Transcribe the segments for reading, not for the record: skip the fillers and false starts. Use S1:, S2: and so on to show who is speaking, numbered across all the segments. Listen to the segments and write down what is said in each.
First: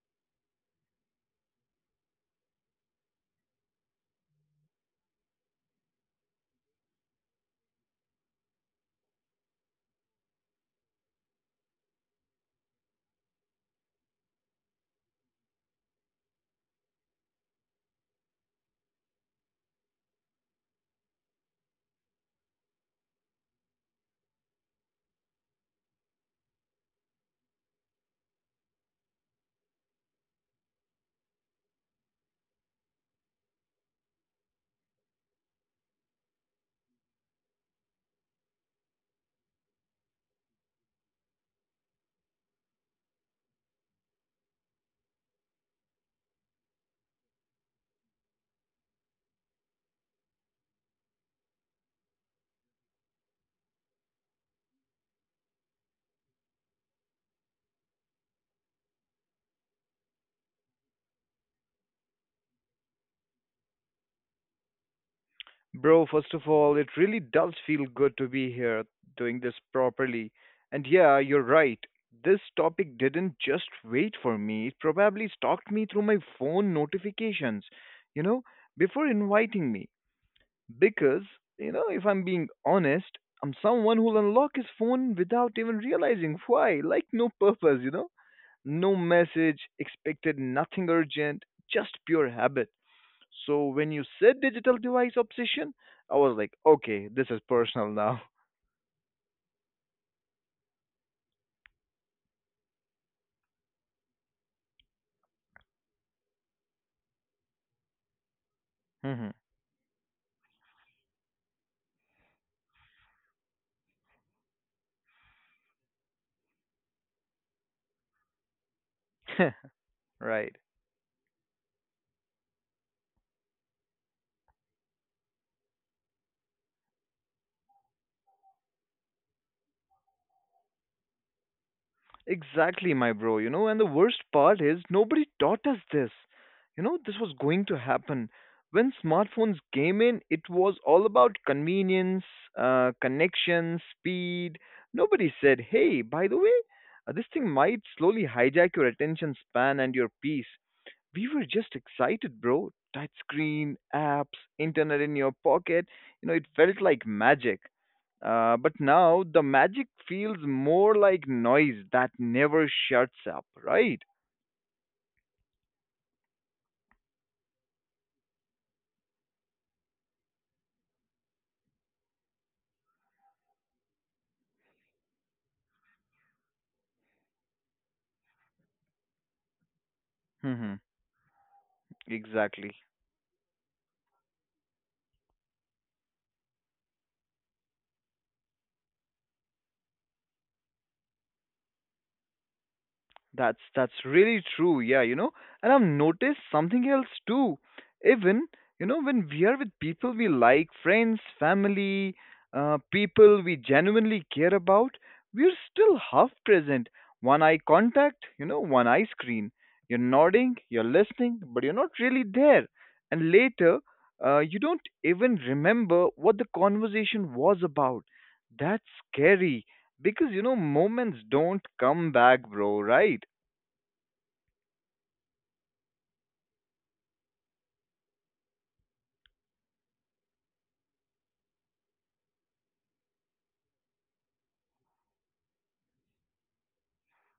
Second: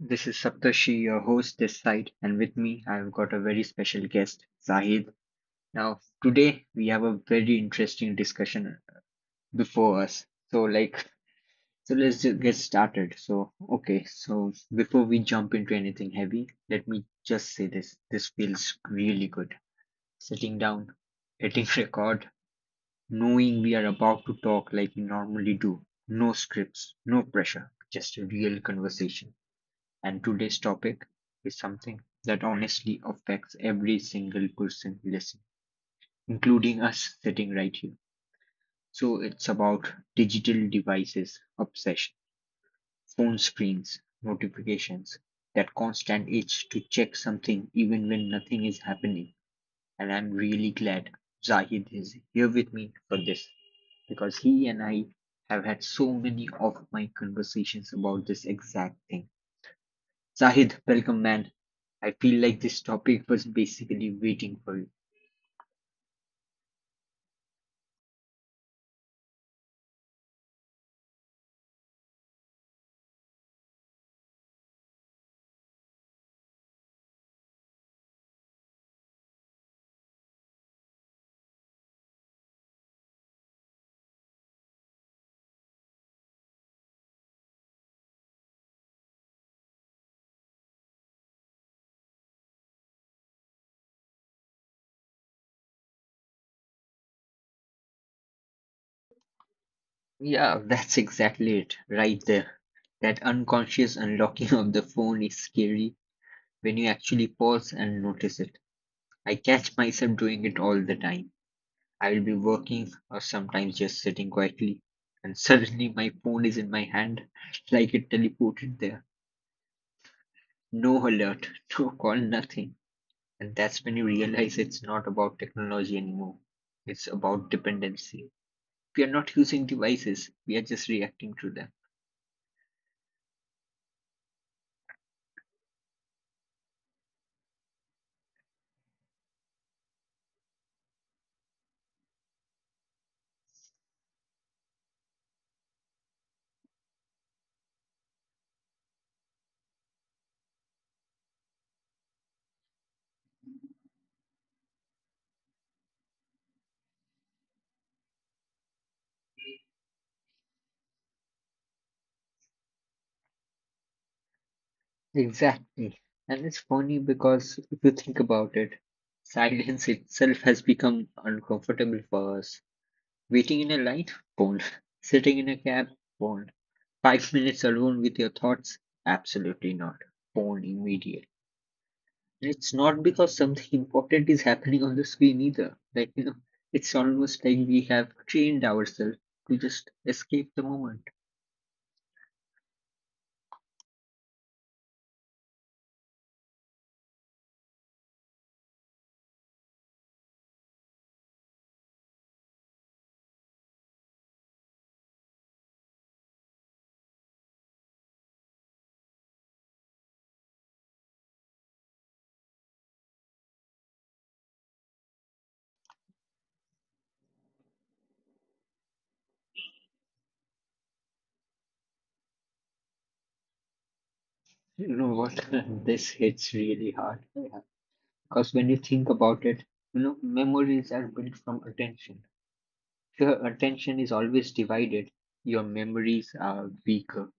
S1: this is Saptashi, your host this side, and with me I've got a very special guest, Zahid. Now, today we have a very interesting discussion before us. So, like, so let's get started. So before we jump into anything heavy, let me just say this feels really good. Sitting down, hitting record, knowing we are about to talk like we normally do. No scripts, no pressure, just a real conversation. And today's topic is something that honestly affects every single person listening, including us sitting right here. So it's about digital devices obsession, phone screens, notifications, that constant itch to check something even when nothing is happening. And I'm really glad Zahid is here with me for this because he and I have had so many of my conversations about this exact thing. Zahid, welcome, man. I feel like this topic was basically waiting for you.
S2: Bro, first of all, it really does feel good to be here doing this properly. And yeah, you're right. This topic didn't just wait for me, it probably stalked me through my phone notifications, you know, before inviting me. Because, if I'm being honest, I'm someone who'll unlock his phone without even realizing why. Like, no purpose, you know? No message, expected nothing urgent, just pure habit. So when you said digital device obsession, I was like, okay, this is personal now.
S1: Yeah, that's exactly it, right there. That unconscious unlocking of the phone is scary when you actually pause and notice it.
S2: Mhm.
S1: I catch myself doing it all the time. I will be working or sometimes just sitting quietly, and suddenly my phone is in my hand like it teleported there.
S2: Right.
S1: No alert, no call, nothing. And that's when you realize it's not about technology anymore, it's about dependency. We are not using devices, we are just reacting to them.
S2: Exactly, my bro. And the worst part is nobody taught us this. This was going to happen. When smartphones came in, it was all about convenience, connection, speed. Nobody said, hey, by the way, this thing might slowly hijack your attention span and your peace. We were just excited, bro. Touch screen, apps, internet in your pocket. It felt like magic. But now the magic feels more like noise that never shuts up, right?
S1: Exactly. And it's funny because if you think about it, silence itself has become uncomfortable for us. Waiting in a light, phone. Sitting in a cab, phone. 5 minutes alone with your thoughts, absolutely not, phone
S2: Hmm.
S1: immediate. And it's
S2: Exactly.
S1: not because something important is happening on the screen either, like, you know, it's almost like we have trained ourselves to just escape the moment.
S2: That's really true. Yeah, and I've noticed something else too. Even when we are with people we like, friends, family, people we genuinely care about, we're still half present. One eye contact, one eye screen. You're nodding, you're listening, but you're not really there. And later, you don't even remember what the conversation was about. That's scary because moments don't come back, bro. Right?
S1: You know what? This hits really hard. Yeah. Because when you think about it, you know, memories are built from attention. If your attention is always divided, your memories are weaker.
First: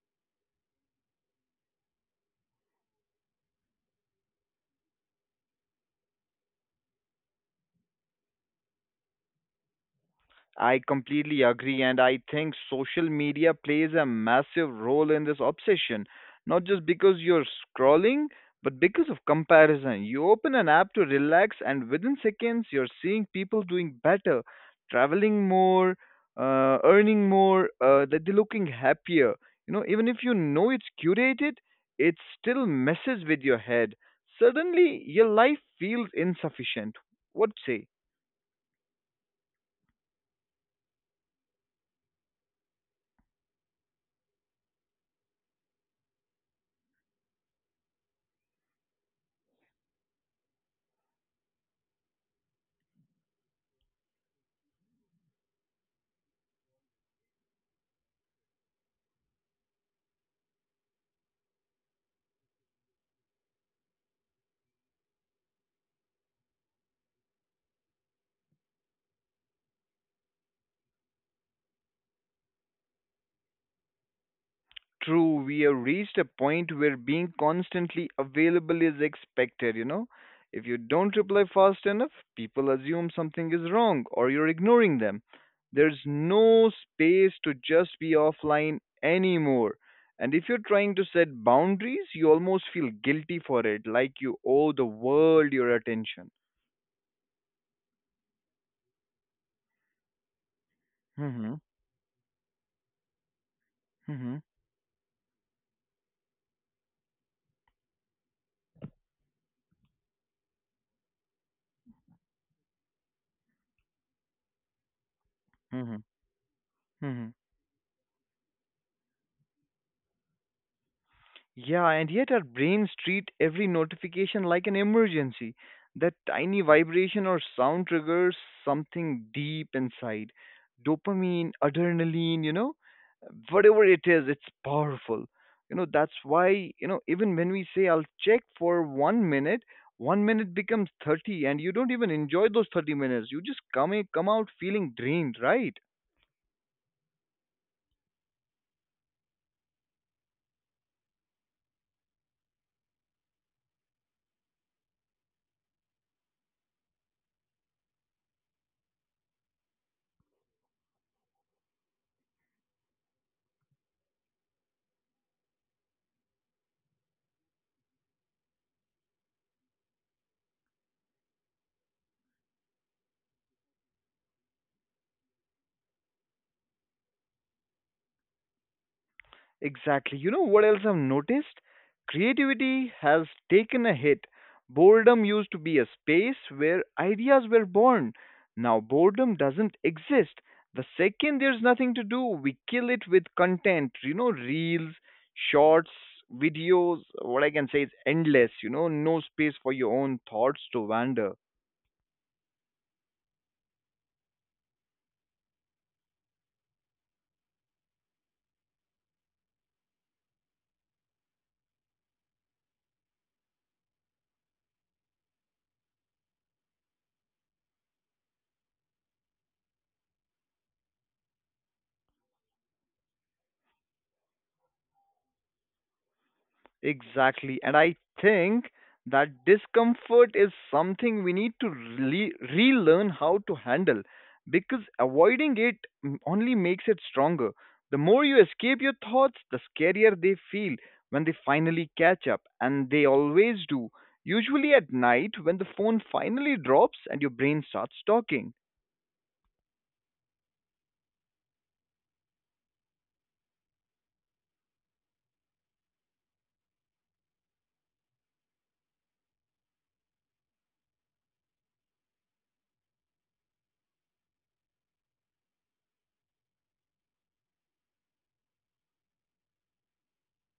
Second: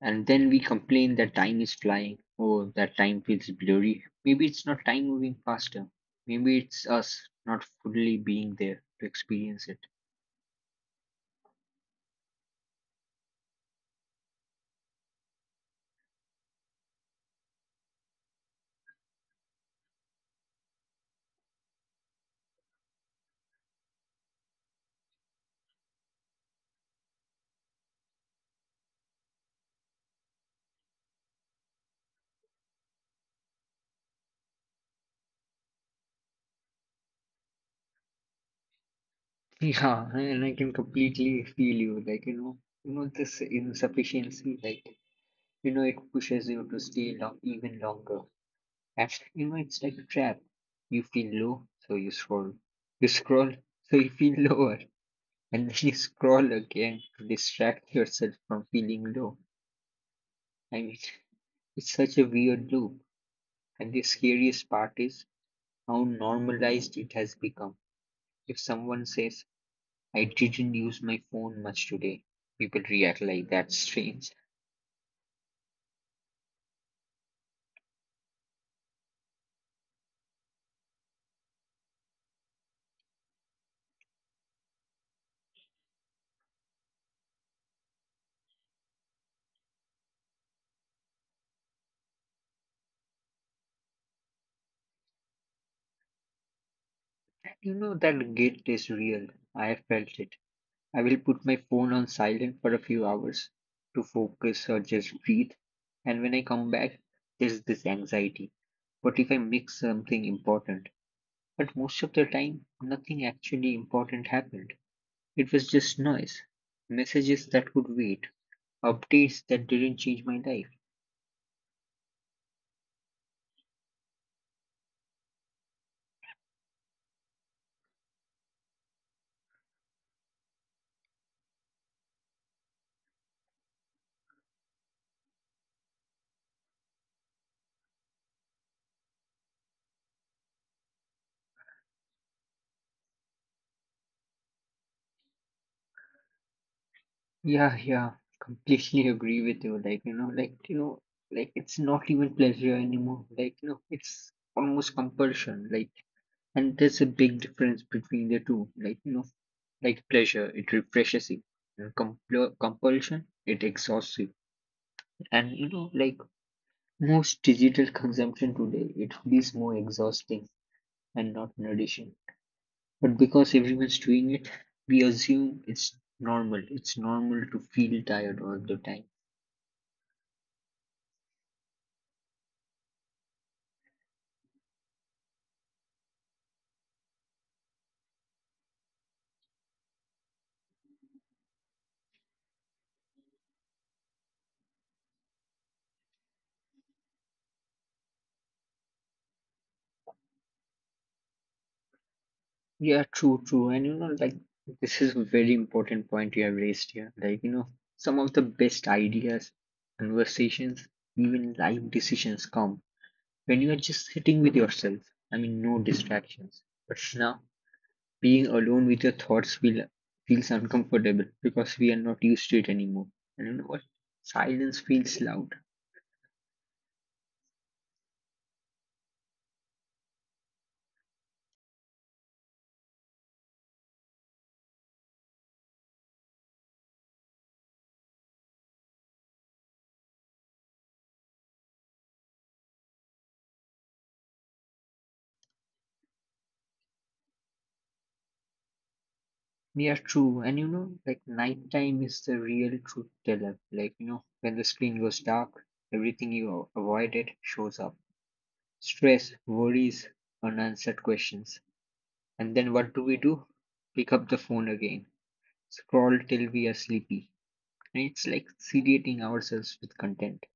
S1: And then we complain that time is flying. Oh, that time feels blurry. Maybe it's not time moving faster. Maybe it's us not fully being there to experience it.
S2: I completely agree, and I think social media plays a massive role in this obsession. Not just because you're scrolling, but because of comparison. You open an app to relax, and within seconds, you're seeing people doing better, traveling more, earning more, that they're looking happier. Even if you know it's curated, it still messes with your head. Suddenly, your life feels insufficient. What say?
S1: Yeah, and I can completely feel you. Like, you know, this insufficiency, like, you know, it pushes you to stay long, even longer. And, you know, it's like a trap. You feel low, so you scroll. You scroll, so you feel lower. And then you scroll again to distract yourself from feeling low. I mean, it's such a weird loop. And the scariest part is how normalized it has become. If someone says, I didn't use my phone much today, people react like that's strange.
S2: True, we have reached a point where being constantly available is expected. If you don't reply fast enough, people assume something is wrong or you're ignoring them. There's no space to just be offline anymore. And if you're trying to set boundaries, you almost feel guilty for it, like you owe the world your attention.
S1: And, you know, that guilt is real. I have felt it. I will put
S2: Hmm.
S1: my phone on silent for a few hours to
S2: Hmm.
S1: focus or just breathe. And when I come back, there's this anxiety. What if I mix something important? But most of the time, nothing actually important happened. It was
S2: Hmm.
S1: just noise,
S2: Hmm.
S1: messages that could wait, updates that didn't change my life.
S2: Yeah, and yet our brains treat every notification like an emergency. That tiny vibration or sound triggers something deep inside. Dopamine, adrenaline, whatever it is, it's powerful. That's why, even when we say I'll check for one minute becomes 30 and you don't even enjoy those 30 minutes. You just come, in, come out feeling drained, right?
S1: Yeah, yeah, completely agree with you. Like, you know, like, you know, like, it's not even pleasure anymore. Like, you know, it's almost compulsion. Like, and there's a big difference between the two, like, you know, like, pleasure, it refreshes you, and compulsion, it exhausts you. And, you know, like, most digital consumption today, it feels more exhausting and not nourishing. But because everyone's doing it, we assume it's normal. It's normal to feel tired all the time.
S2: Exactly. You know what else I've noticed? Creativity has taken a hit. Boredom used to be a space where ideas were born. Now boredom doesn't exist. The second there's nothing to do, we kill it with content, reels, shorts, videos. What I can say is endless, no space for your own thoughts to wander.
S1: Yeah, true, true. And you know, like, this is a very important point you have raised here. Like, you know, some of the best ideas, conversations, even life decisions come when you are just sitting with yourself. I mean, no distractions. But now being alone with your thoughts feels uncomfortable because we are not used to it anymore. And you know what? Silence feels loud.
S2: Exactly. And I think that discomfort is something we need to relearn how to handle because avoiding it only makes it stronger. The more you escape your thoughts, the scarier they feel when they finally catch up, and they always do. Usually at night, when the phone finally drops and your brain starts talking.
S1: Yeah, true. And you know, like, nighttime is the real truth teller. Like, you know, when the screen goes dark, everything you avoided shows up. Stress, worries, unanswered questions. And then what do we do? Pick up the phone again. Scroll till we are sleepy. And it's like sedating ourselves with content.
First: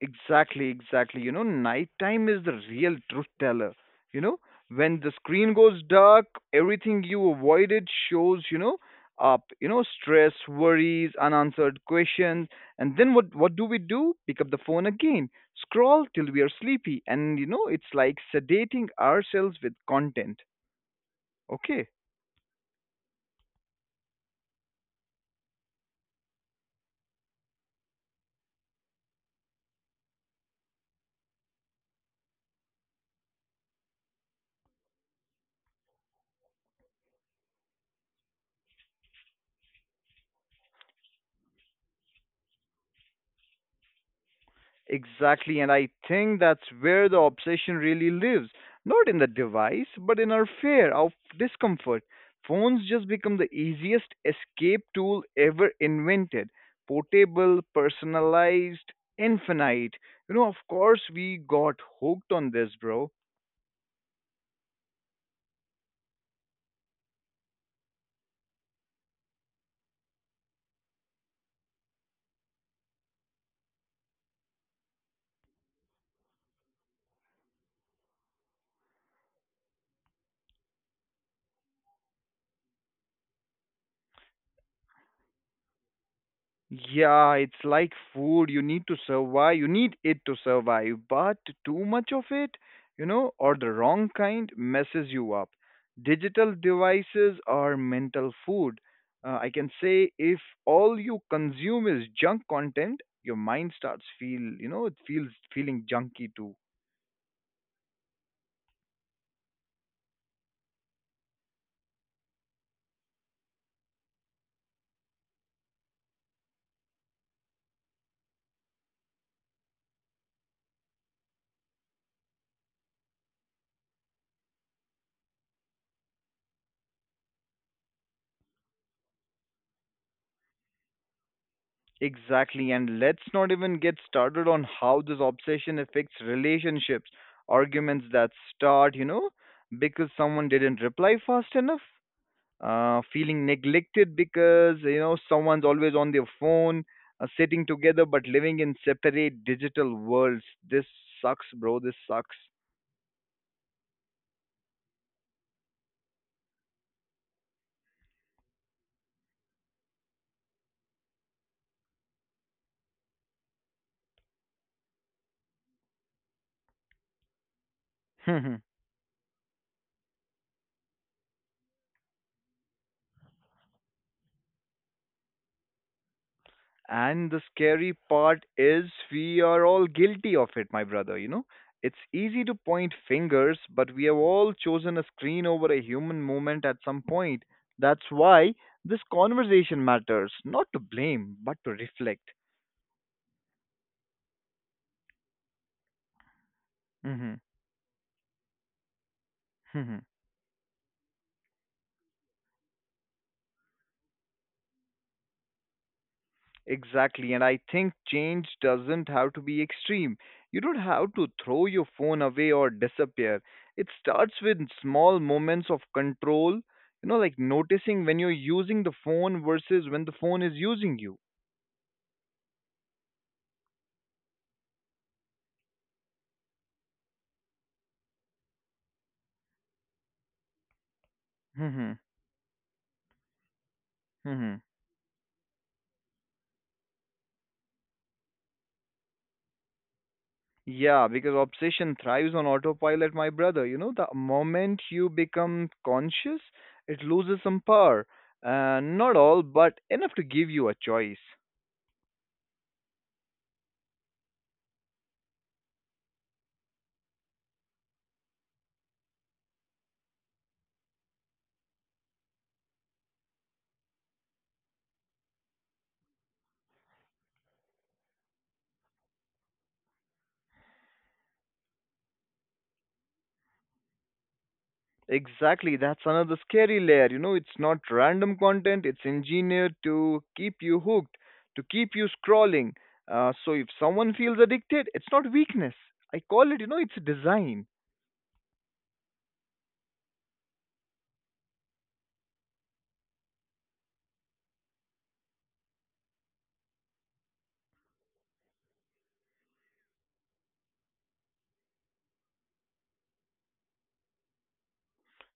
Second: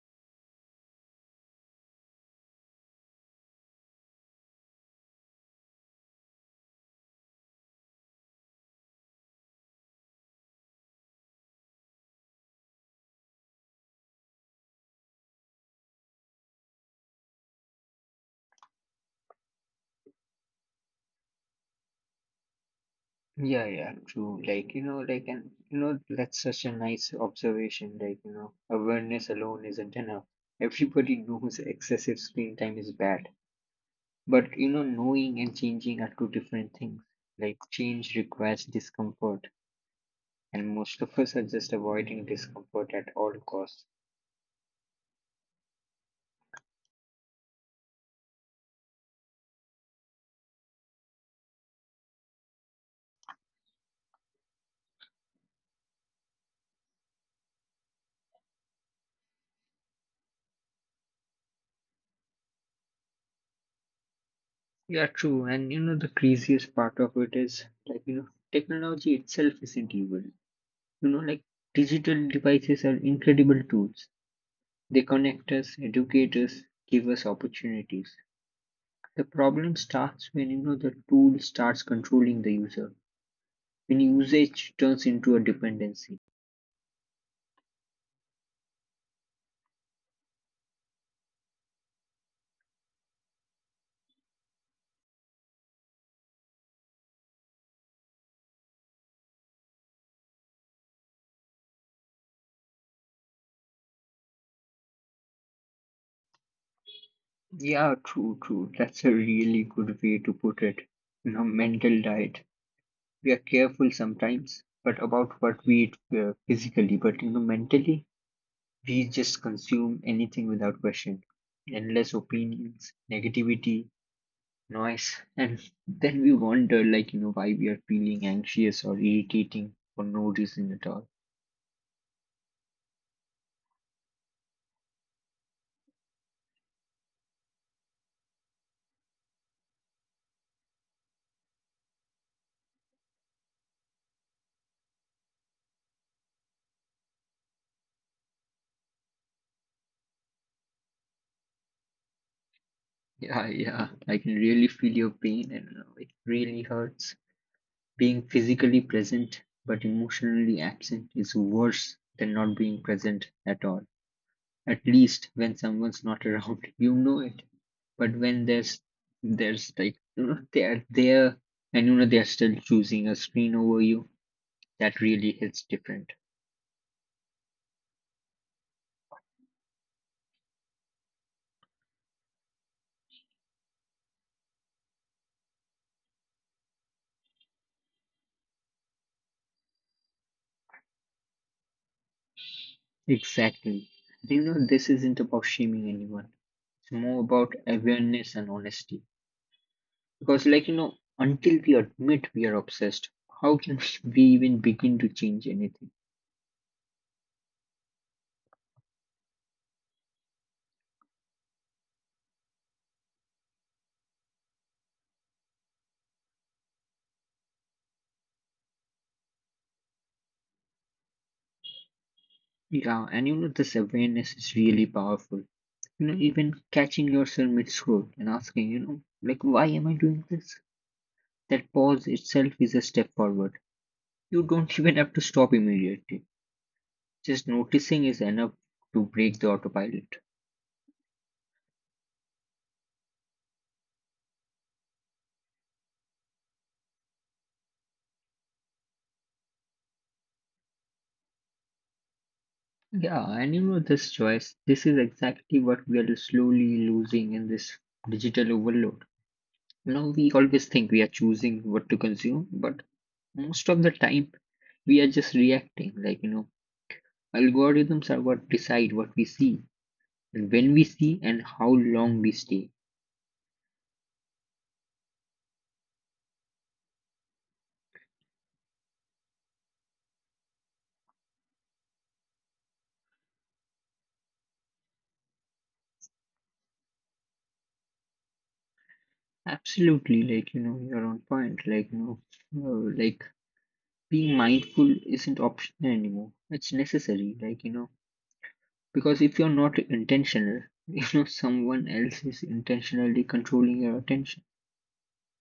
S2: Exactly, exactly. Nighttime is the real truth teller. You know, when the screen goes dark, everything you avoided shows, up, stress, worries, unanswered questions. And then what do we do? Pick up the phone again, scroll till we are sleepy, and it's like sedating ourselves with content. Okay.
S1: Yeah, yeah, true. Like, you know, like, and, you know, that's such a nice observation. Like, you know, awareness alone isn't enough. Everybody knows excessive screen time is bad. But you know, knowing and changing are two different things. Like, change requires discomfort, and most of us are just avoiding discomfort at all costs.
S2: Exactly, and I think that's where the obsession really lives. Not in the device, but in our fear of discomfort. Phones just become the easiest escape tool ever invented. Portable, personalized, infinite. Of course, we got hooked on this, bro.
S1: Yeah, true. And you know, the craziest part of it is, like, you know, technology itself isn't evil. You know, like, digital devices are incredible tools. They connect us, educate us, give us opportunities. The problem starts when, you know, the tool starts controlling the user, when usage turns into a dependency.
S2: Yeah, it's like food. You need to survive. You need it to survive. But too much of it, or the wrong kind messes you up. Digital devices are mental food. I can say if all you consume is junk content, your mind starts feel, it feels feeling junky too.
S1: Yeah, true, true. That's a really good way to put it. You know, mental diet. We are careful sometimes, but about what we eat, physically, but you know, mentally, we just consume anything without question. Endless opinions, negativity, noise, and then we wonder, like, you know, why we are feeling anxious or irritating for no reason at all.
S2: Exactly, and let's not even get started on how this obsession affects relationships, arguments that start, because someone didn't reply fast enough, feeling neglected because, someone's always on their phone, sitting together but living in separate digital worlds. This sucks, bro. This sucks.
S1: Yeah, yeah. I can really feel your pain, and you know, it really hurts. Being physically present but emotionally absent is worse than not being present at all. At least when someone's not around, you know it. But when there's there's like, you know, they are there and, you know, they're still choosing a screen over you, that really hits different.
S2: And the scary part is we are all guilty of it, my brother. It's easy to point fingers, but we have all chosen a screen over a human moment at some point. That's why this conversation matters, not to blame, but to reflect.
S1: Exactly. You know, this isn't about shaming anyone. It's more
S2: Hmm.
S1: about awareness and honesty. Because, like, you know, until we admit we are obsessed, how can we even begin to change anything?
S2: Exactly, and I think change doesn't have to be extreme. You don't have to throw your phone away or disappear. It starts with small moments of control, like noticing when you're using the phone versus when the phone is using you.
S1: Yeah, and you know, this awareness is really powerful. You know, even catching yourself mid scroll and asking, you know, like, why am I doing this? That
S2: Hmm.
S1: pause itself is a step forward. You
S2: Hmm.
S1: don't even have to stop immediately. Just noticing is enough to break the autopilot.
S2: Yeah, because obsession thrives on autopilot, my brother. The moment you become conscious, it loses some power. Not all, but enough to give you a choice.
S1: Yeah, and you know, this choice, this is exactly what we are slowly losing in this digital overload. You know, we always think we are choosing what to consume, but most of the time, we are just reacting, like, you know, algorithms are what decide what we see and when we see and how long we stay.
S2: Exactly, that's another scary layer. It's not random content, it's engineered to keep you hooked, to keep you scrolling. So if someone feels addicted, it's not weakness. I call it, it's design.
S1: Absolutely, like, you know, you're on point. Like, you know, like, being mindful isn't optional anymore. It's necessary. Like, you know, because if you're not intentional, you know, someone else is intentionally controlling your attention.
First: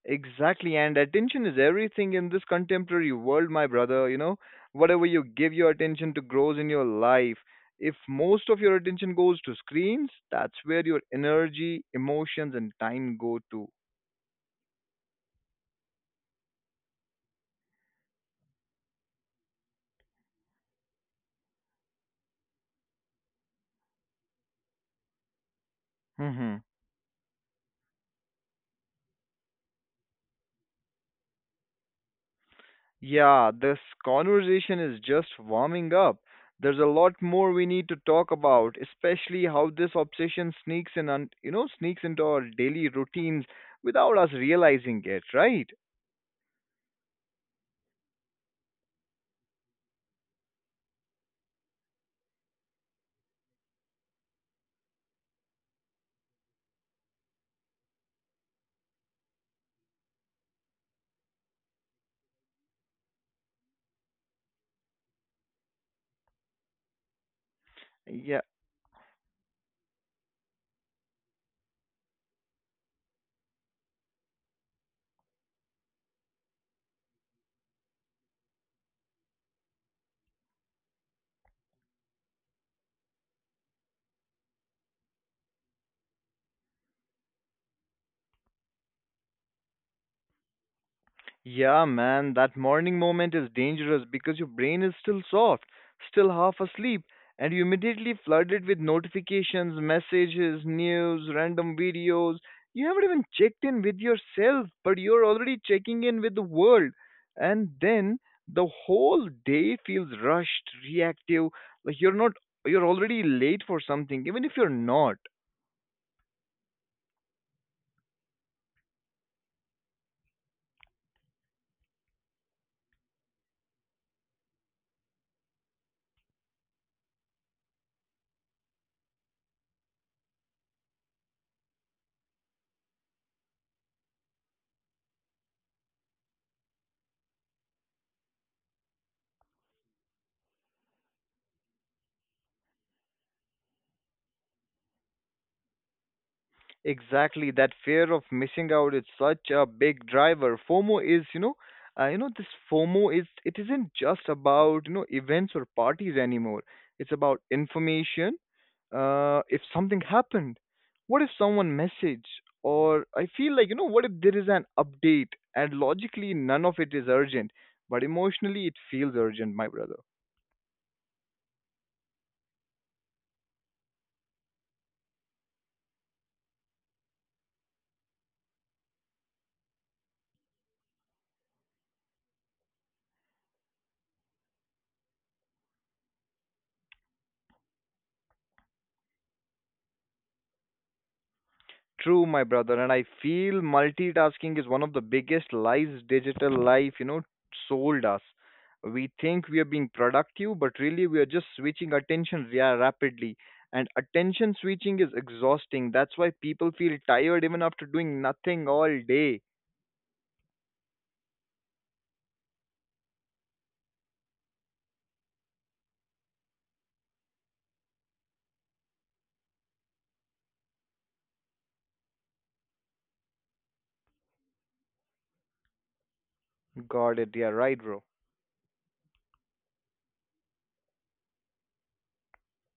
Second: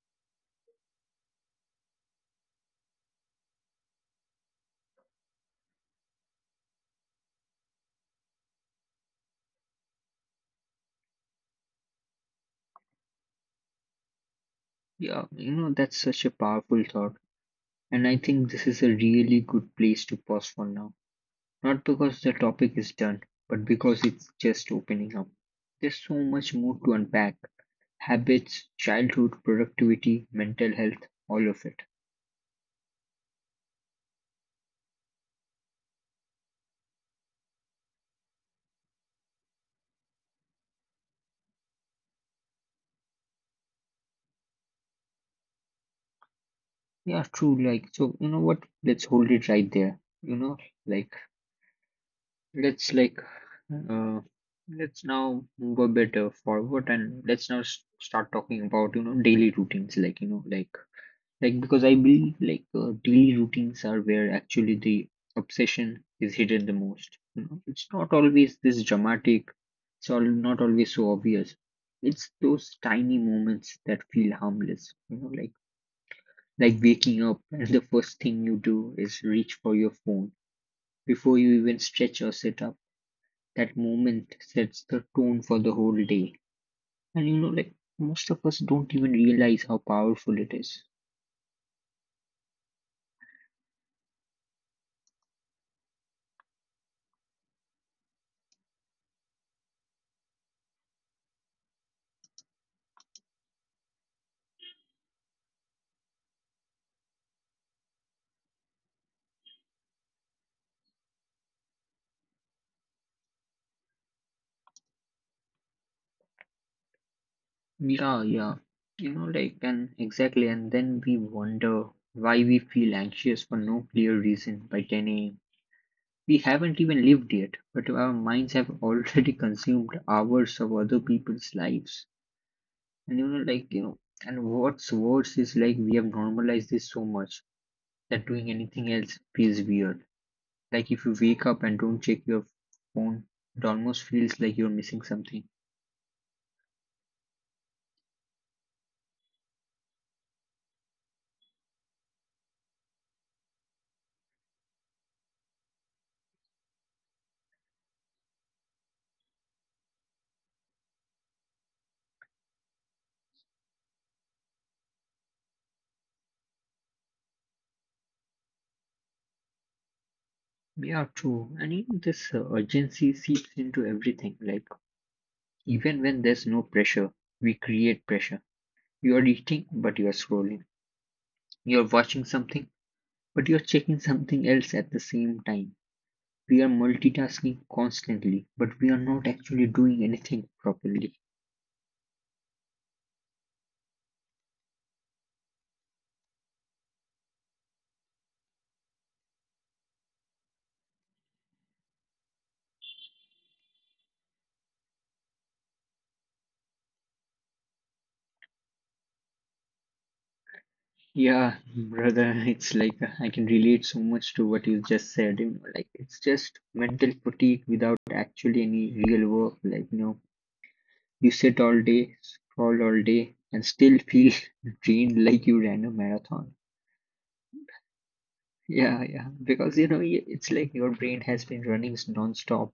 S2: Exactly, and attention is everything in this contemporary world, my brother. Whatever you give your attention to grows in your life. If most of your attention goes to screens, that's where your energy, emotions, and time go
S1: Yeah, you know, that's such a powerful thought, and I think this is a really good place to pause for now. Not because the topic is done, but because it's just opening up. There's so much
S2: to.
S1: more to unpack: habits, childhood, productivity, mental health, all of it.
S2: Yeah, this conversation is just warming up. There's a lot more we need to talk about, especially how this obsession sneaks in and sneaks into our daily routines without us realizing it, right?
S1: Yeah, true. Like, so, you know what? Let's hold it right there. You know, like, like, uh, let's now move a bit forward and let's now start talking about, you know, daily routines. Like, you know, like, because I believe, like, daily routines are where actually the obsession is hidden the most. You know, it's not
S2: Yeah,
S1: always this dramatic. It's all not always so obvious. It's those tiny moments that feel harmless. You know, like waking up and the first thing you do is reach for your phone before you even stretch or sit up. That moment sets the tone for the whole day. And you know, like, most of us don't even realize how powerful it is.
S2: yeah, man, that morning moment is dangerous because your brain is still soft, still half asleep, and you immediately flooded with notifications, messages, news, random videos. You haven't even checked in with yourself, but you're already checking in with the world. And then the whole day feels rushed, reactive, like you're not you're already late for something, even if you're not.
S1: Yeah, yeah. You know, like, and exactly, and then we wonder why we feel anxious for no clear reason by 10 a.m. We haven't even lived yet, but our minds have already consumed hours of other people's lives. And you know, like, you know, and what's worse is, like, we have normalized this so much that doing anything else feels weird. Like, if you wake up and don't check your phone, it almost feels like you're missing something.
S2: Exactly, that fear of missing out is such a big driver. FOMO is, this FOMO is it isn't just about events or parties anymore. It's about information. If something happened, what if someone messaged, or I feel like what if there is an update and logically none of it is urgent, but emotionally it feels urgent, my brother.
S1: Yeah, true. And even this urgency seeps into everything. Like, even when there's no pressure, we create pressure. You're eating, but you're scrolling. You're watching something, but you're checking something else at the same time. We are multitasking constantly, but we are not actually doing anything properly.
S2: True, my brother, and I feel multitasking is one of the biggest lies digital life, sold us. We think we are being productive, but really we are just switching attention rapidly. And attention switching is exhausting. That's why people feel tired even after doing nothing all day.
S1: Yeah, brother, it's like, I can relate so much to what you just said. You know, like, it's just mental fatigue without actually any real work. Like, you know, you sit all day, scroll all day, and still feel drained like you ran a marathon.
S2: Got it, yeah, right, bro.
S1: Yeah, yeah, because, you know, it's like your brain has been running nonstop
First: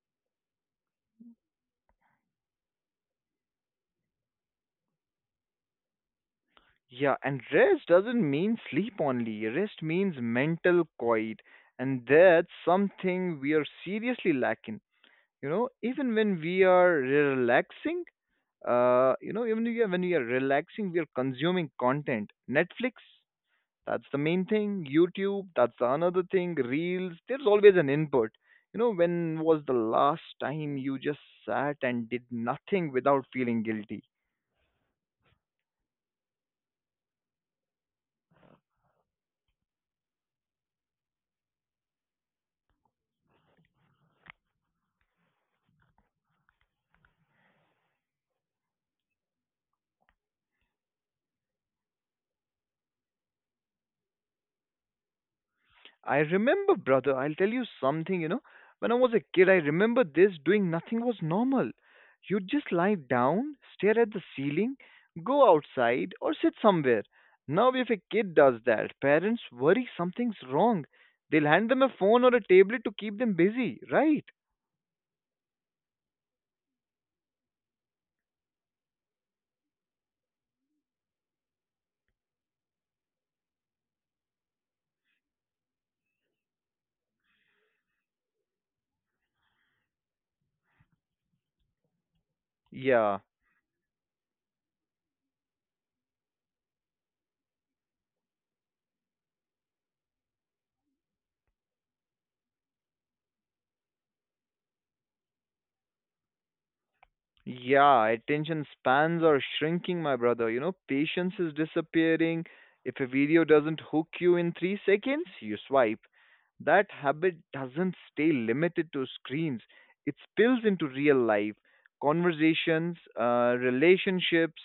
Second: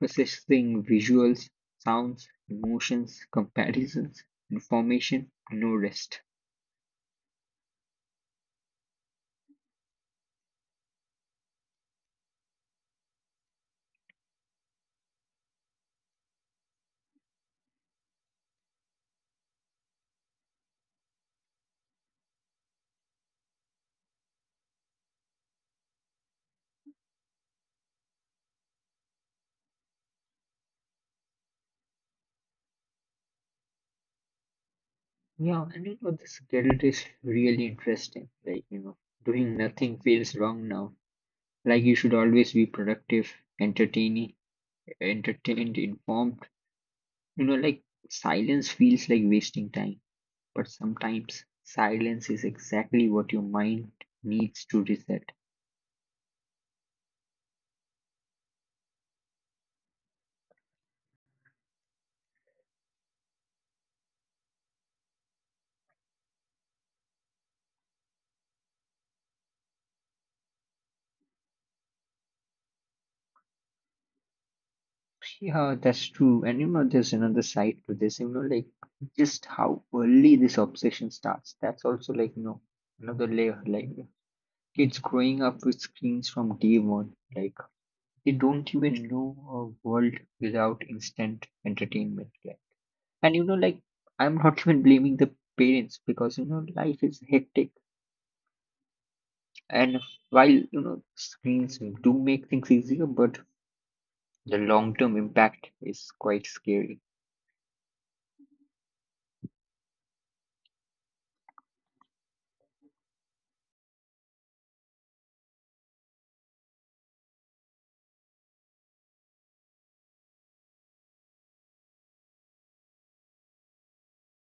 S1: processing visuals, sounds, emotions, comparisons, information, no rest.
S2: Yeah, and rest doesn't mean sleep only. Rest means mental quiet. And that's something we are seriously lacking. Even when we are relaxing, even when we are relaxing we are consuming content. Netflix, that's the main thing. YouTube, that's another thing. Reels. There's always an input. When was the last time you just sat and did nothing without feeling guilty?
S1: Yeah, and you know, this guilt is really interesting. Like, you know, doing nothing feels wrong now. Like, you should always be productive, entertaining, entertained, informed. You know, like, silence feels like wasting time, but sometimes silence is exactly what your mind needs to reset.
S2: I remember, brother, I'll tell you something. When I was a kid, I remember this doing nothing was normal. You'd just lie down, stare at the ceiling, go outside, or sit somewhere. Now, if a kid does that, parents worry something's wrong. They'll hand them a phone or a tablet to keep them busy, right?
S1: Yeah, that's true. And you know, there's another side to this, you know, like just how early this obsession starts. That's also like, you know, another layer. Like kids growing up with screens from day one, like they don't even know a world without instant entertainment. Like,
S2: Yeah.
S1: and you know, like I'm not even blaming the parents because, you know, life is hectic. And while, you know, screens do make things easier, but the long-term impact is quite scary.
S2: Yeah, attention spans are shrinking, my brother. Patience is disappearing. If a video doesn't hook you in 3 seconds, you swipe. That habit doesn't stay limited to screens, it spills into real life, conversations, relationships,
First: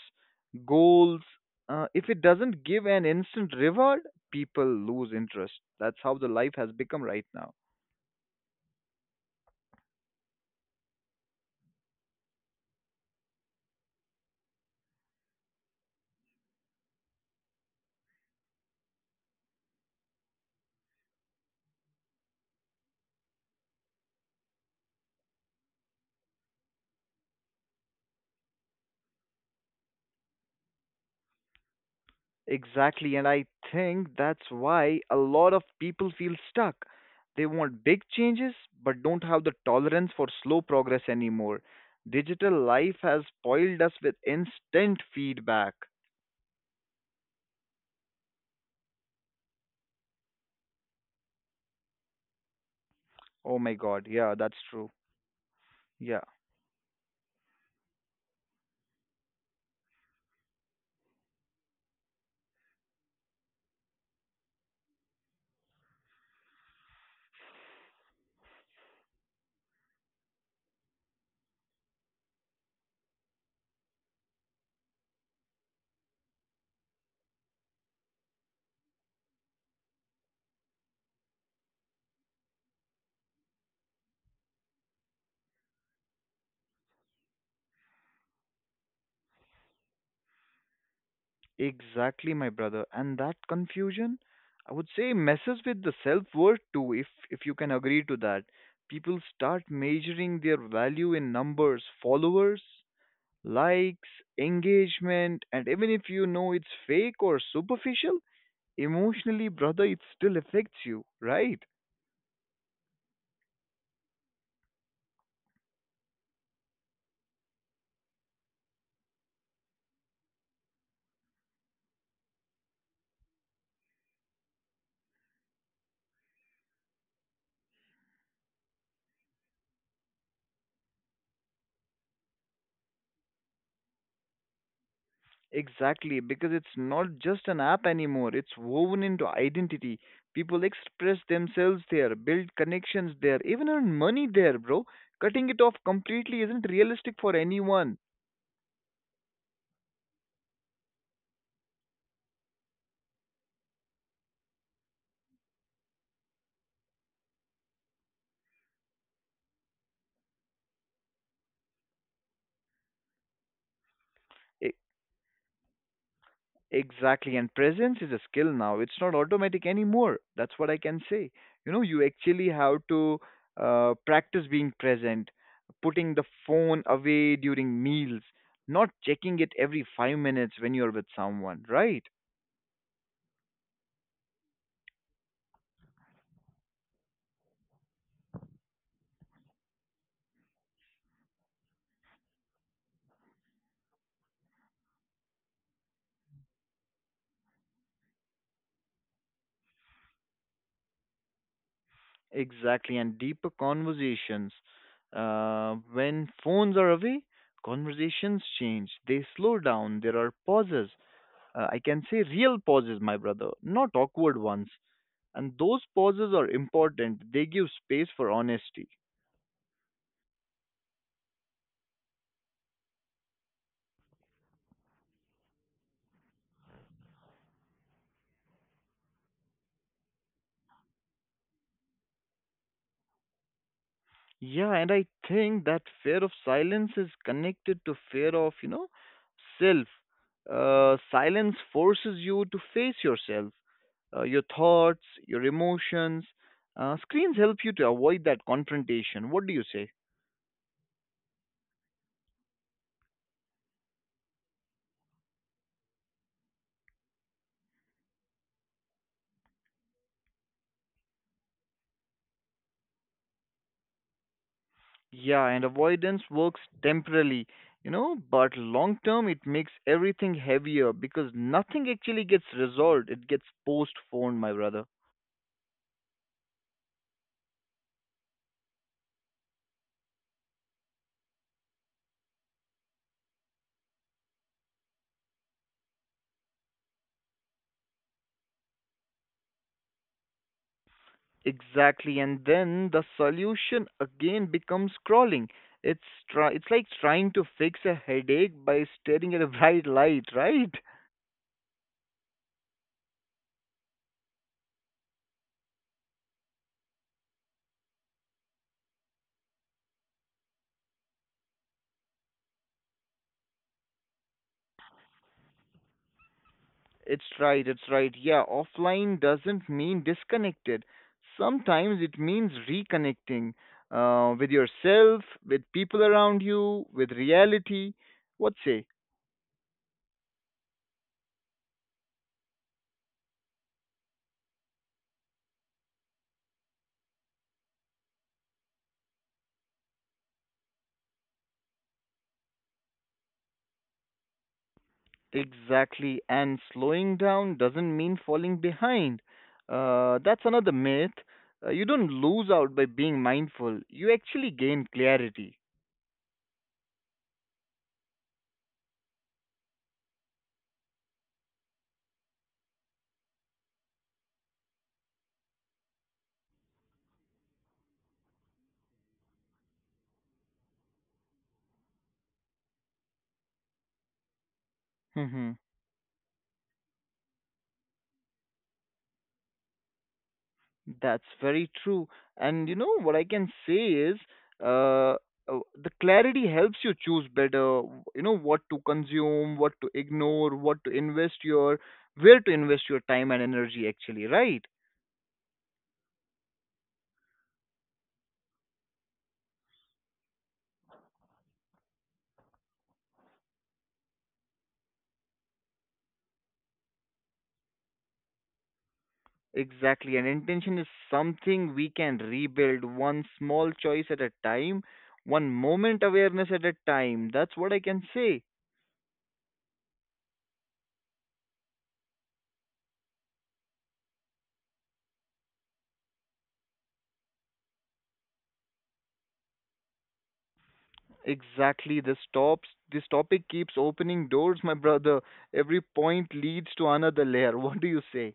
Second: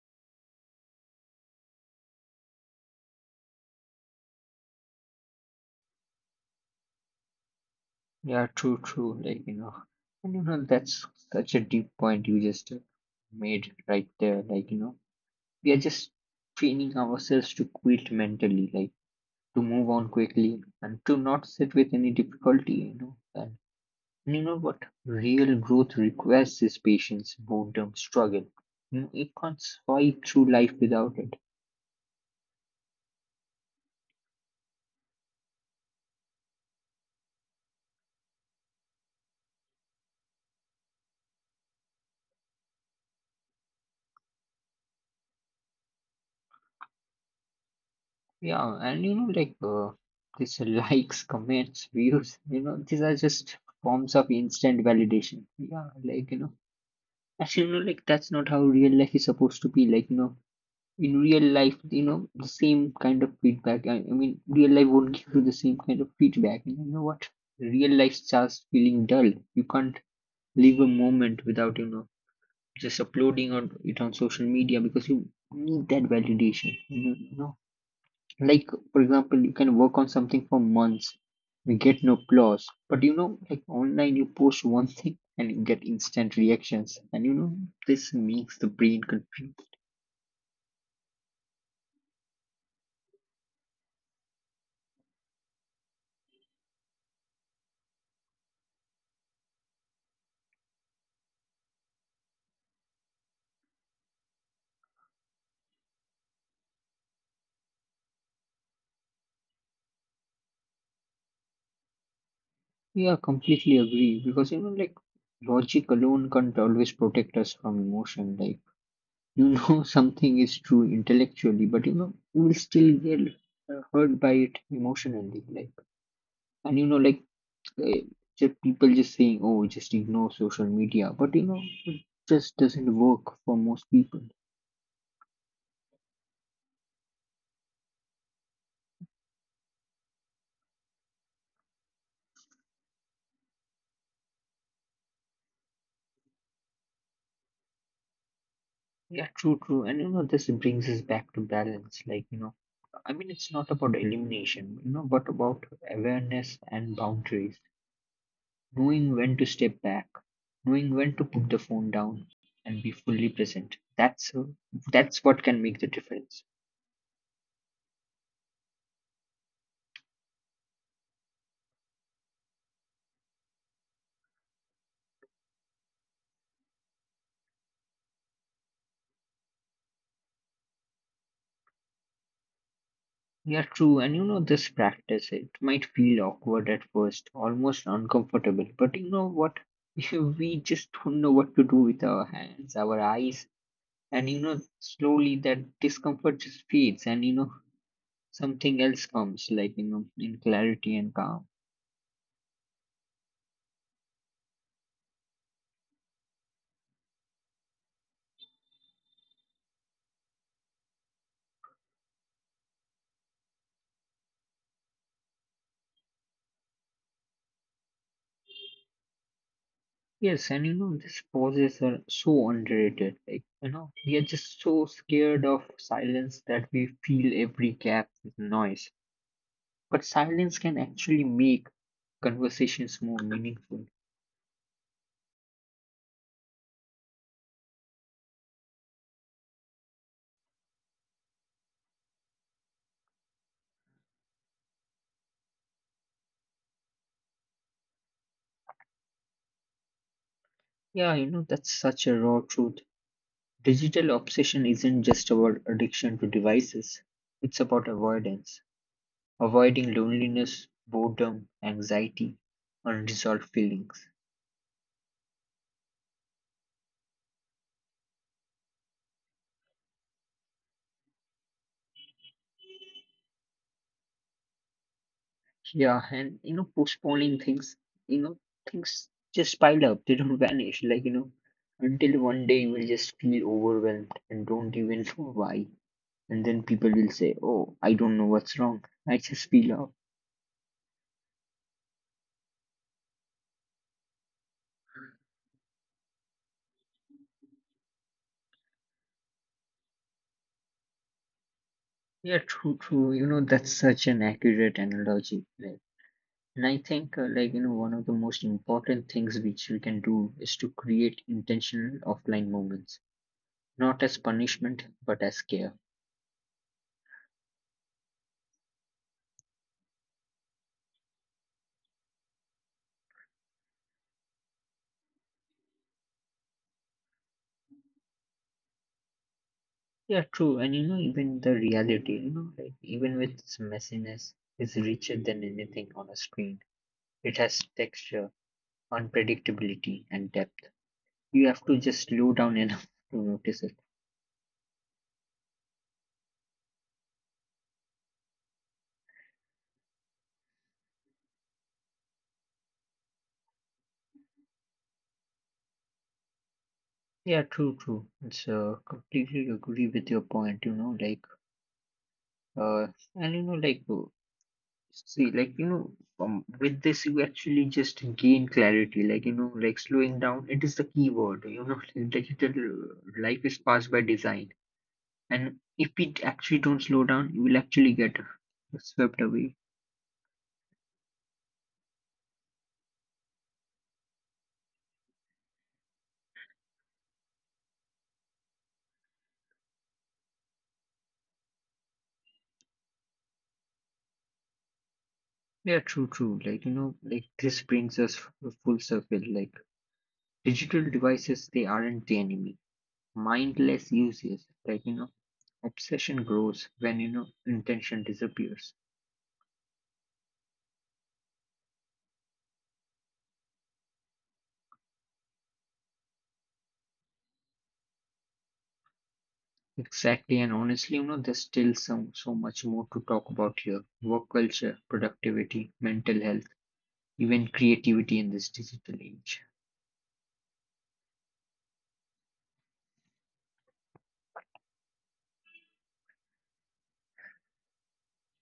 S2: goals. If it doesn't give an instant reward, people lose interest. That's how the life has become right now.
S1: Yeah, true, true. Like, you know, and you know, that's such a deep point you just made right there. Like, you know, we are just training ourselves to quit mentally, like to move on quickly and to not sit with any difficulty, you know. And you know what? Real growth requires is patience, boredom, struggle. You know, you can't swipe through life without it.
S2: Exactly, and I think that's why a lot of people feel stuck. They want big changes but don't have the tolerance for slow progress anymore. Digital life has spoiled us with instant feedback.
S1: Yeah, and you know, like these likes, comments, views, you know, these are
S2: Oh
S1: just
S2: my god,
S1: forms of
S2: yeah, that's
S1: instant
S2: true.
S1: validation. Yeah,
S2: Yeah,
S1: like you know, actually, you know, like that's not how real life is supposed to be. Like you know, in real life, you know, the same kind of feedback. I mean, real life won't give you the same kind of feedback. You know what? Real life starts feeling dull. You can't live a moment without, you know, just uploading on it on social media because you need that validation. You know, you know, like, for example, you can work on something for months, you get no applause. But you know, like online, you post one thing and you get instant reactions. And you know, this makes the brain confused.
S2: exactly, my brother. And that confusion, I would say, messes with the self-worth too, if you can agree to that. People start measuring their value in numbers, followers, likes, engagement, and even if you know it's fake or superficial, emotionally, brother, it still affects you, right?
S1: Yeah, completely agree. Because you know, like, logic alone can't always protect us from emotion. Like, you know, something is true intellectually, but you know, you will still get hurt by it emotionally. Like, and you know, like, eh, just people just saying, "Oh, just ignore social media," but you know, it just doesn't work for most people.
S2: Exactly, because it's not just an app anymore, it's woven into identity. People express themselves there, build connections there, even earn money there, bro. Cutting it off completely isn't realistic for anyone.
S1: Yeah, true, true, and you know, this brings us back to balance. Like you know, I mean, it's not about elimination, you know, but about awareness and boundaries. Knowing when to step back, knowing when to put the phone down, and be fully present.
S2: E,
S1: That's what can make the difference.
S2: Exactly, and presence is a skill now. It's not automatic anymore. That's what I can say. You know, you actually have to practice being present, putting the phone away during meals, not checking it every 5 minutes when you're with someone, right?
S1: Yeah, true. And you know, this practice, it might feel awkward at first, almost uncomfortable. But you know what? We just don't know what to do with our hands, our eyes. And you know, slowly that discomfort just fades, and you know, something else comes, like you know, in clarity and calm.
S2: Exactly, and deeper conversations. When phones are away, conversations change. They slow down. There are pauses. I can say real pauses, my brother, not awkward ones. And those pauses are important, they give space for honesty.
S1: Yes, and you know, these pauses are so underrated. Like, you know, we are just so scared of silence that we feel every gap with noise. But silence can actually make conversations more meaningful.
S2: Yeah, and I think that fear of silence is connected to fear of, you know, self. Silence forces you to face yourself, your thoughts, your emotions. Screens help you to avoid that confrontation. What do you say?
S1: Yeah, you know, that's such a raw truth. Digital obsession isn't just about addiction to devices, it's about avoidance, avoiding loneliness, boredom, anxiety, unresolved feelings.
S2: Yeah, and avoidance works temporarily, you know, but long term it makes everything heavier because nothing actually gets resolved. It gets postponed, my brother.
S1: Yeah, and you know, postponing things, you know, things just pile up, they don't vanish, like you know, until one day you will just feel overwhelmed and don't even know why. And then people will say, oh, I don't know what's wrong, I just feel off.
S2: Exactly, and then the solution again becomes crawling. It's try it's like trying to fix a headache by staring at a bright light, right?
S1: Yeah, true, true, you know, that's such an accurate analogy, like, and I think like you know, one of the most important things which we can do is to create intentional offline moments, not as punishment but as care.
S2: It's right, it's right. Yeah, offline doesn't mean disconnected. Sometimes it means reconnecting with yourself, with people around you, with reality. What say?
S1: Yeah, true. And you know, even the reality, you know, like even with its messiness is richer than anything on a screen. It has texture, unpredictability and depth. You have to just slow down enough to notice it.
S2: Exactly. And slowing down doesn't mean falling behind. That's another myth. You don't lose out by being mindful, you actually gain clarity.
S1: Yeah, true, true. It's completely agree with your point, you know, like uh and you know like see like you know, with this you actually just gain clarity, like you know, like slowing down it is the key word, you know. Digital life is fast by design, and
S2: hmm
S1: if we actually don't slow down you will actually get swept away.
S2: That's very true. And you know what I can say is uh, the clarity helps you choose better, you know, what to consume, what to ignore, what to invest your, where to invest your time and energy, actually, right?
S1: Yeah, true, true. Like you know, like this brings us full circle, like digital devices they aren't the enemy, mindless uses like you know. Obsession grows when you know intention disappears.
S2: Exactly, and intention is something we can rebuild one small choice at a time, one moment awareness at a time. That's what I can say.
S1: Exactly, and honestly, you know, there's still some so much more to talk about here. Work culture, productivity, mental health, even creativity in this digital age.
S2: Exactly, this stops. This topic keeps opening doors, my brother. Every point leads to another layer. What do you say?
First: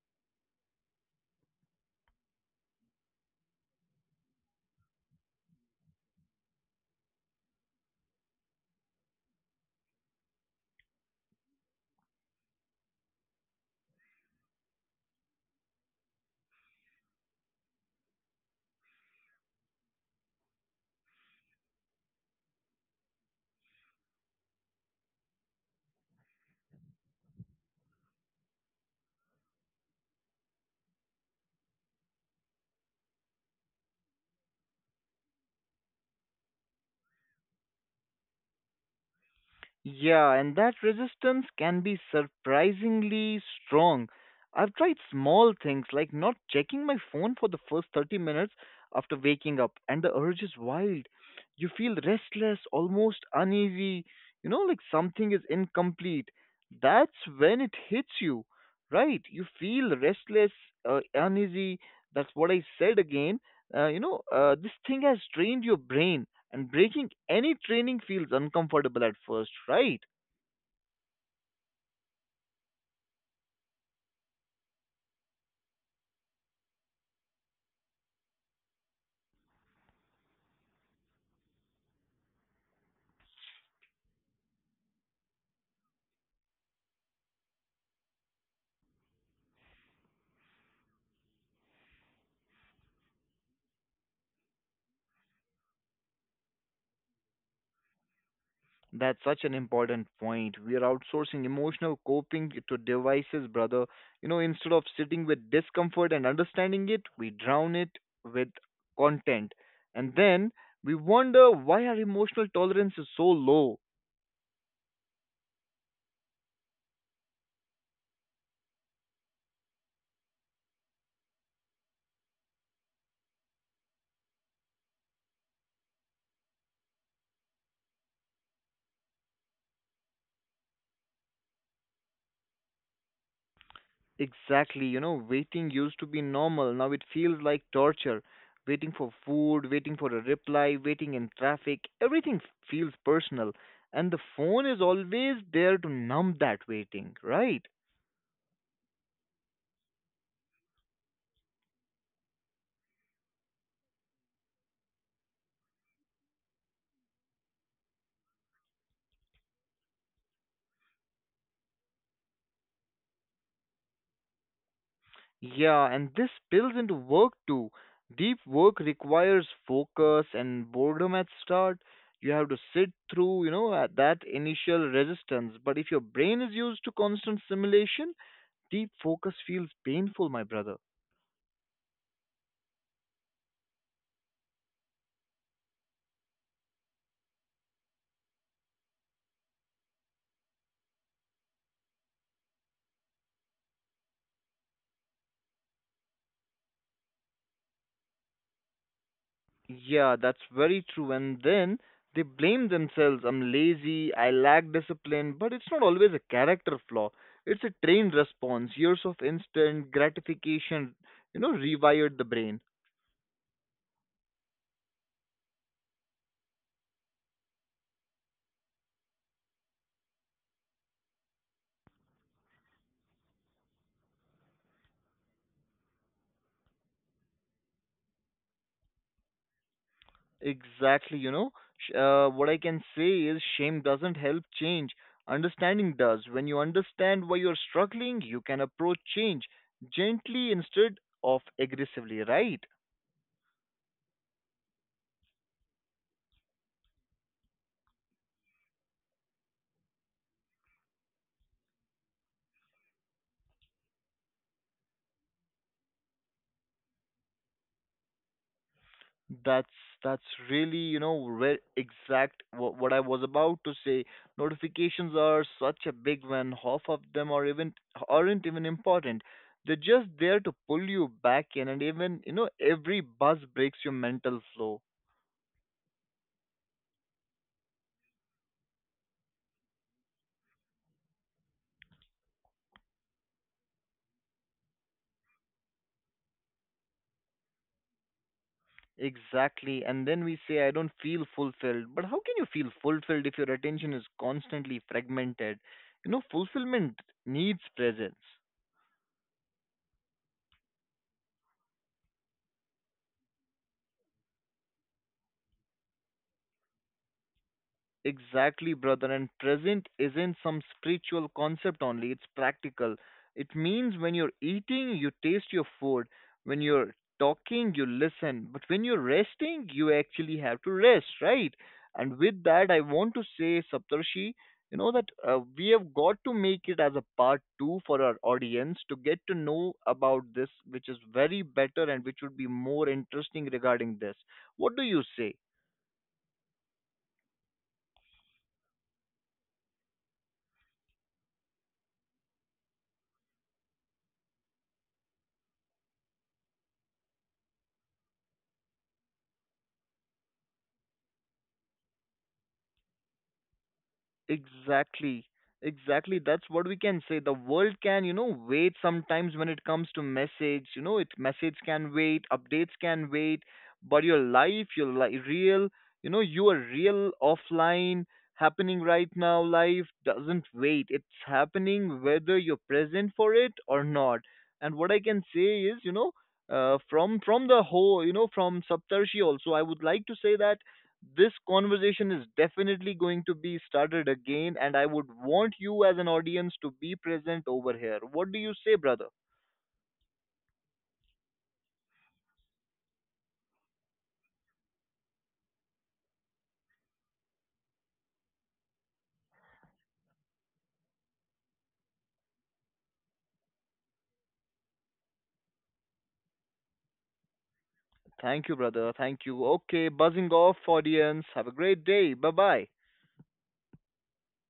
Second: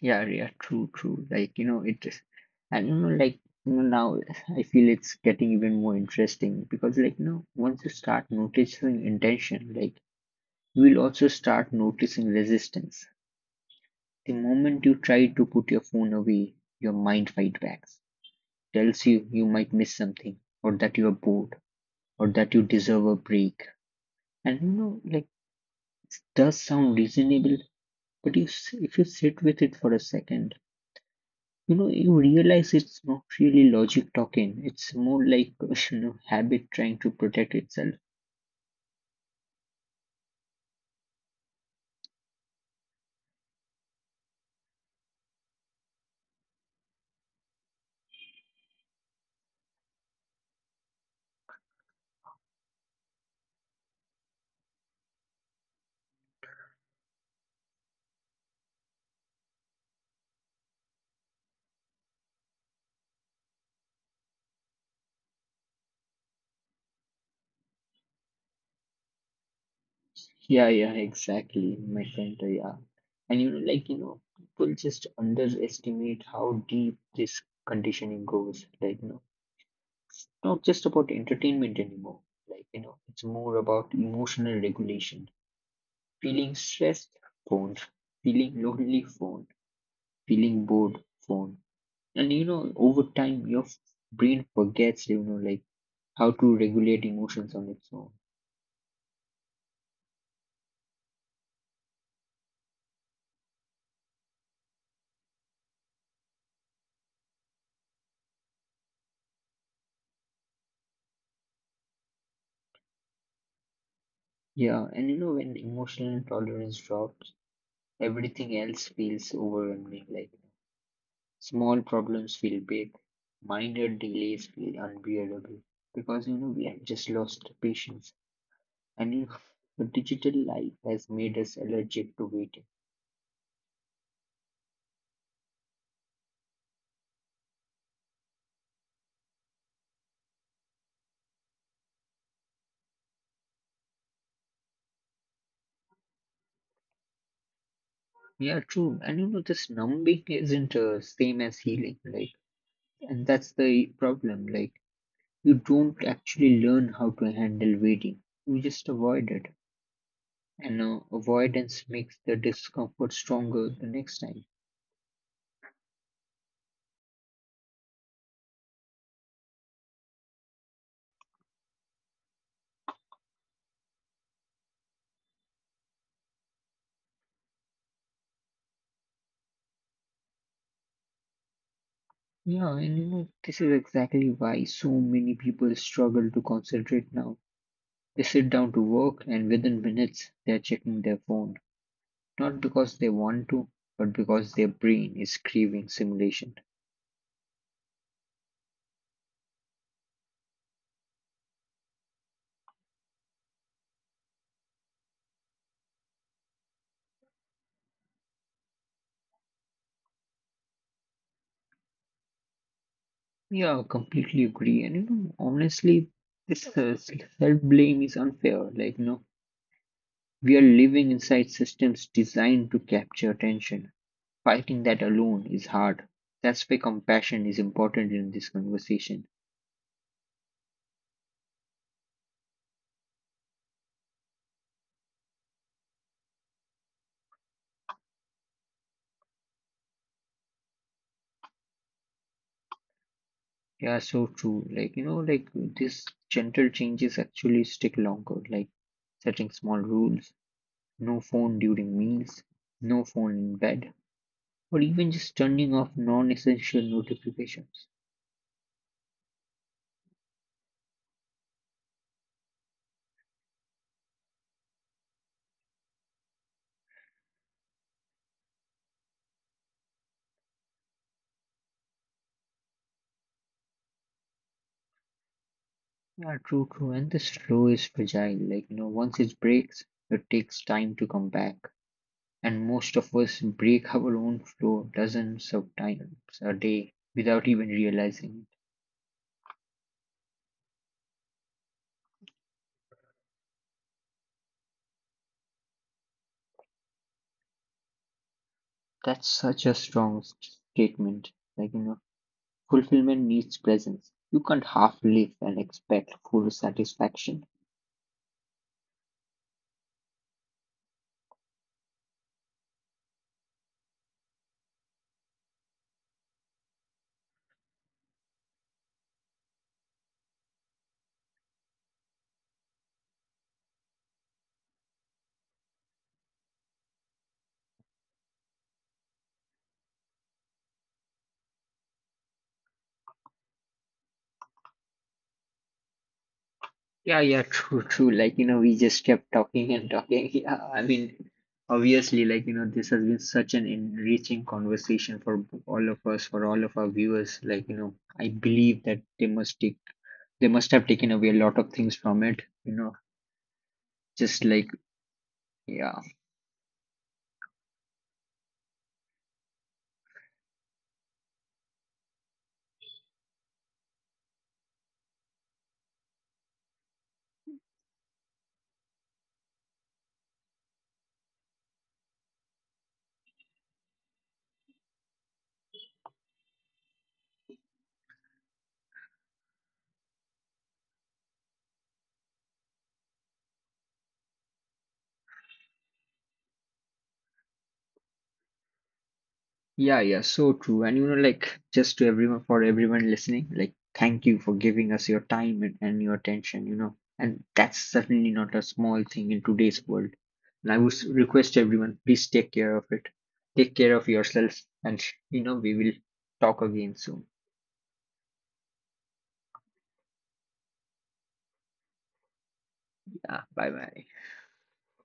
S1: Yeah, yeah, true, true. Like, you know, it is, and you know, like you know, now I feel it's getting even more interesting because like you know, once you start noticing intention, like you will also start noticing resistance. The moment you try to put your phone away, your mind fight back, tells you you might miss something, or that you are bored, or that you deserve a break. And you know, like, it does sound reasonable, but you if you sit with it for a second, you know you realize it's not really logic talking, it's more like you know, habit trying to protect itself.
S2: Yeah, and that resistance can be surprisingly strong. I've tried small things like not checking my phone for the first 30 minutes after waking up, and the urge is wild. You feel restless, almost uneasy, you know, like something is incomplete. That's when it hits you, right? You feel restless, uneasy. That's what I said again. This thing has trained your brain and breaking any training feels uncomfortable at first, right?
S1: Yeah, yeah, exactly, my friend. Yeah, and you know, like you know, people just underestimate how deep this conditioning goes, like, no. Not just about entertainment anymore. Like, you know, it's more about emotional regulation. Feeling stressed, phone. Feeling lonely, phone. Feeling bored, phone. And, you know, over time, your brain forgets, you know, like how to regulate emotions on its own.
S2: That's such an important point. We are outsourcing emotional coping to devices, brother. You know, instead of sitting with discomfort and understanding it, we drown it with content. And then we wonder why our emotional tolerance is so low.
S1: Yeah. And, you know, when emotional tolerance drops, everything else feels overwhelming. Like, small problems feel big, minor delays feel unbearable because, you know, we have just lost patience. And you know, the digital life has made us allergic to waiting.
S2: Exactly, you know, waiting used to be normal. Now it feels like torture. Waiting for food, waiting for a reply, waiting in traffic, everything feels personal. And the phone is always there to numb that waiting, right?
S1: Yeah, true. And you know, this numbing isn't same as healing, like, and that's the problem. Like, you don't actually learn how to handle waiting. You just avoid it, and avoidance makes the discomfort stronger the next time.
S2: Yeah, and this spills into work too. Deep work requires focus and boredom at start. You have to sit through, you know, at that initial resistance. But if your brain is used to constant stimulation, deep focus feels painful, my brother.
S1: Yeah, and you know, this is exactly why so many people struggle to concentrate now. They sit down to work, and within minutes, they're checking their phone. Not because they want to, but because their brain is craving simulation.
S2: Yeah, that's very true. And then they blame themselves. I'm lazy, I lack discipline, but it's not always a character flaw. It's a trained response. Years of instant gratification, you know, rewired the brain.
S1: Yeah, I completely agree. And you know, honestly, this self-blame is unfair. Like, you know, we are living inside systems designed to capture attention. Fighting that alone is hard. That's why compassion is important in this conversation.
S2: Exactly, you know. What I can say is shame doesn't help change. Understanding does. When you understand why you're struggling, you can approach change gently instead of aggressively, right?
S1: Yeah, so true. Like, you know, like these gentle changes actually stick longer, like setting small rules, no phone during meals, no phone in bed, or even just turning off non-essential notifications.
S2: That's that's really you know exact what I was about to say. Notifications are such a big one. Half of them aren't even important. They're just there to pull you back in, and even you know every buzz breaks your mental flow.
S1: Yeah, true, true. And this flow is fragile. Like, you know, once it breaks, it takes time to come back. And most of us break our own flow dozens of times a day without even realizing it.
S2: Exactly, and then we say I don't feel fulfilled. But how can you feel fulfilled if your attention is constantly fragmented? You know, fulfillment needs presence.
S1: That's such a strong statement. Like, you know, fulfillment needs presence. You can't half live and expect full satisfaction.
S2: Exactly, brother. And present isn't some spiritual concept only, it's practical. It means when you're eating, you taste your food. When you're talking, you listen. But when you're resting, you actually have to rest, right? And with that, I want to say, Saptarshi, you know that we have got to make it as a part two for our audience to get to know about this, which is very better and which would be more interesting regarding this. What do you say?
S1: Yeah, yeah, true, true. Like, you know, we just kept talking and talking. Yeah, I mean, obviously, like, you know, this has been such an enriching conversation for all of us, for all of our viewers. Like, you know, I believe that they must take, they must have taken away a lot of things from it, you know, just like,
S2: Exactly.
S1: yeah.
S2: Exactly. That's what we can say. The world can, you know, wait sometimes when it comes to message. You know, it message can wait, updates can wait, but your life, real, you know, your real offline happening right now life doesn't wait. It's happening whether you're present for it or not. And what I can say is, you know, from the whole, you know, from Saptarshi also, I would like to say that this conversation is definitely going to be started again, and I would want you as an audience to be present over here. What do you say, brother?
S1: Yeah, yeah, so true. And you know, like just to everyone, for everyone listening, like thank you for giving us your time and your attention, you know. And that's certainly not a small thing in today's world. And I would request everyone, please take care of it. Take care of yourself, and you know, we will talk again soon.
S2: Thank you, brother. Thank you. Okay, buzzing off, audience. Have a great day. Bye bye.
S1: Yeah, bye bye.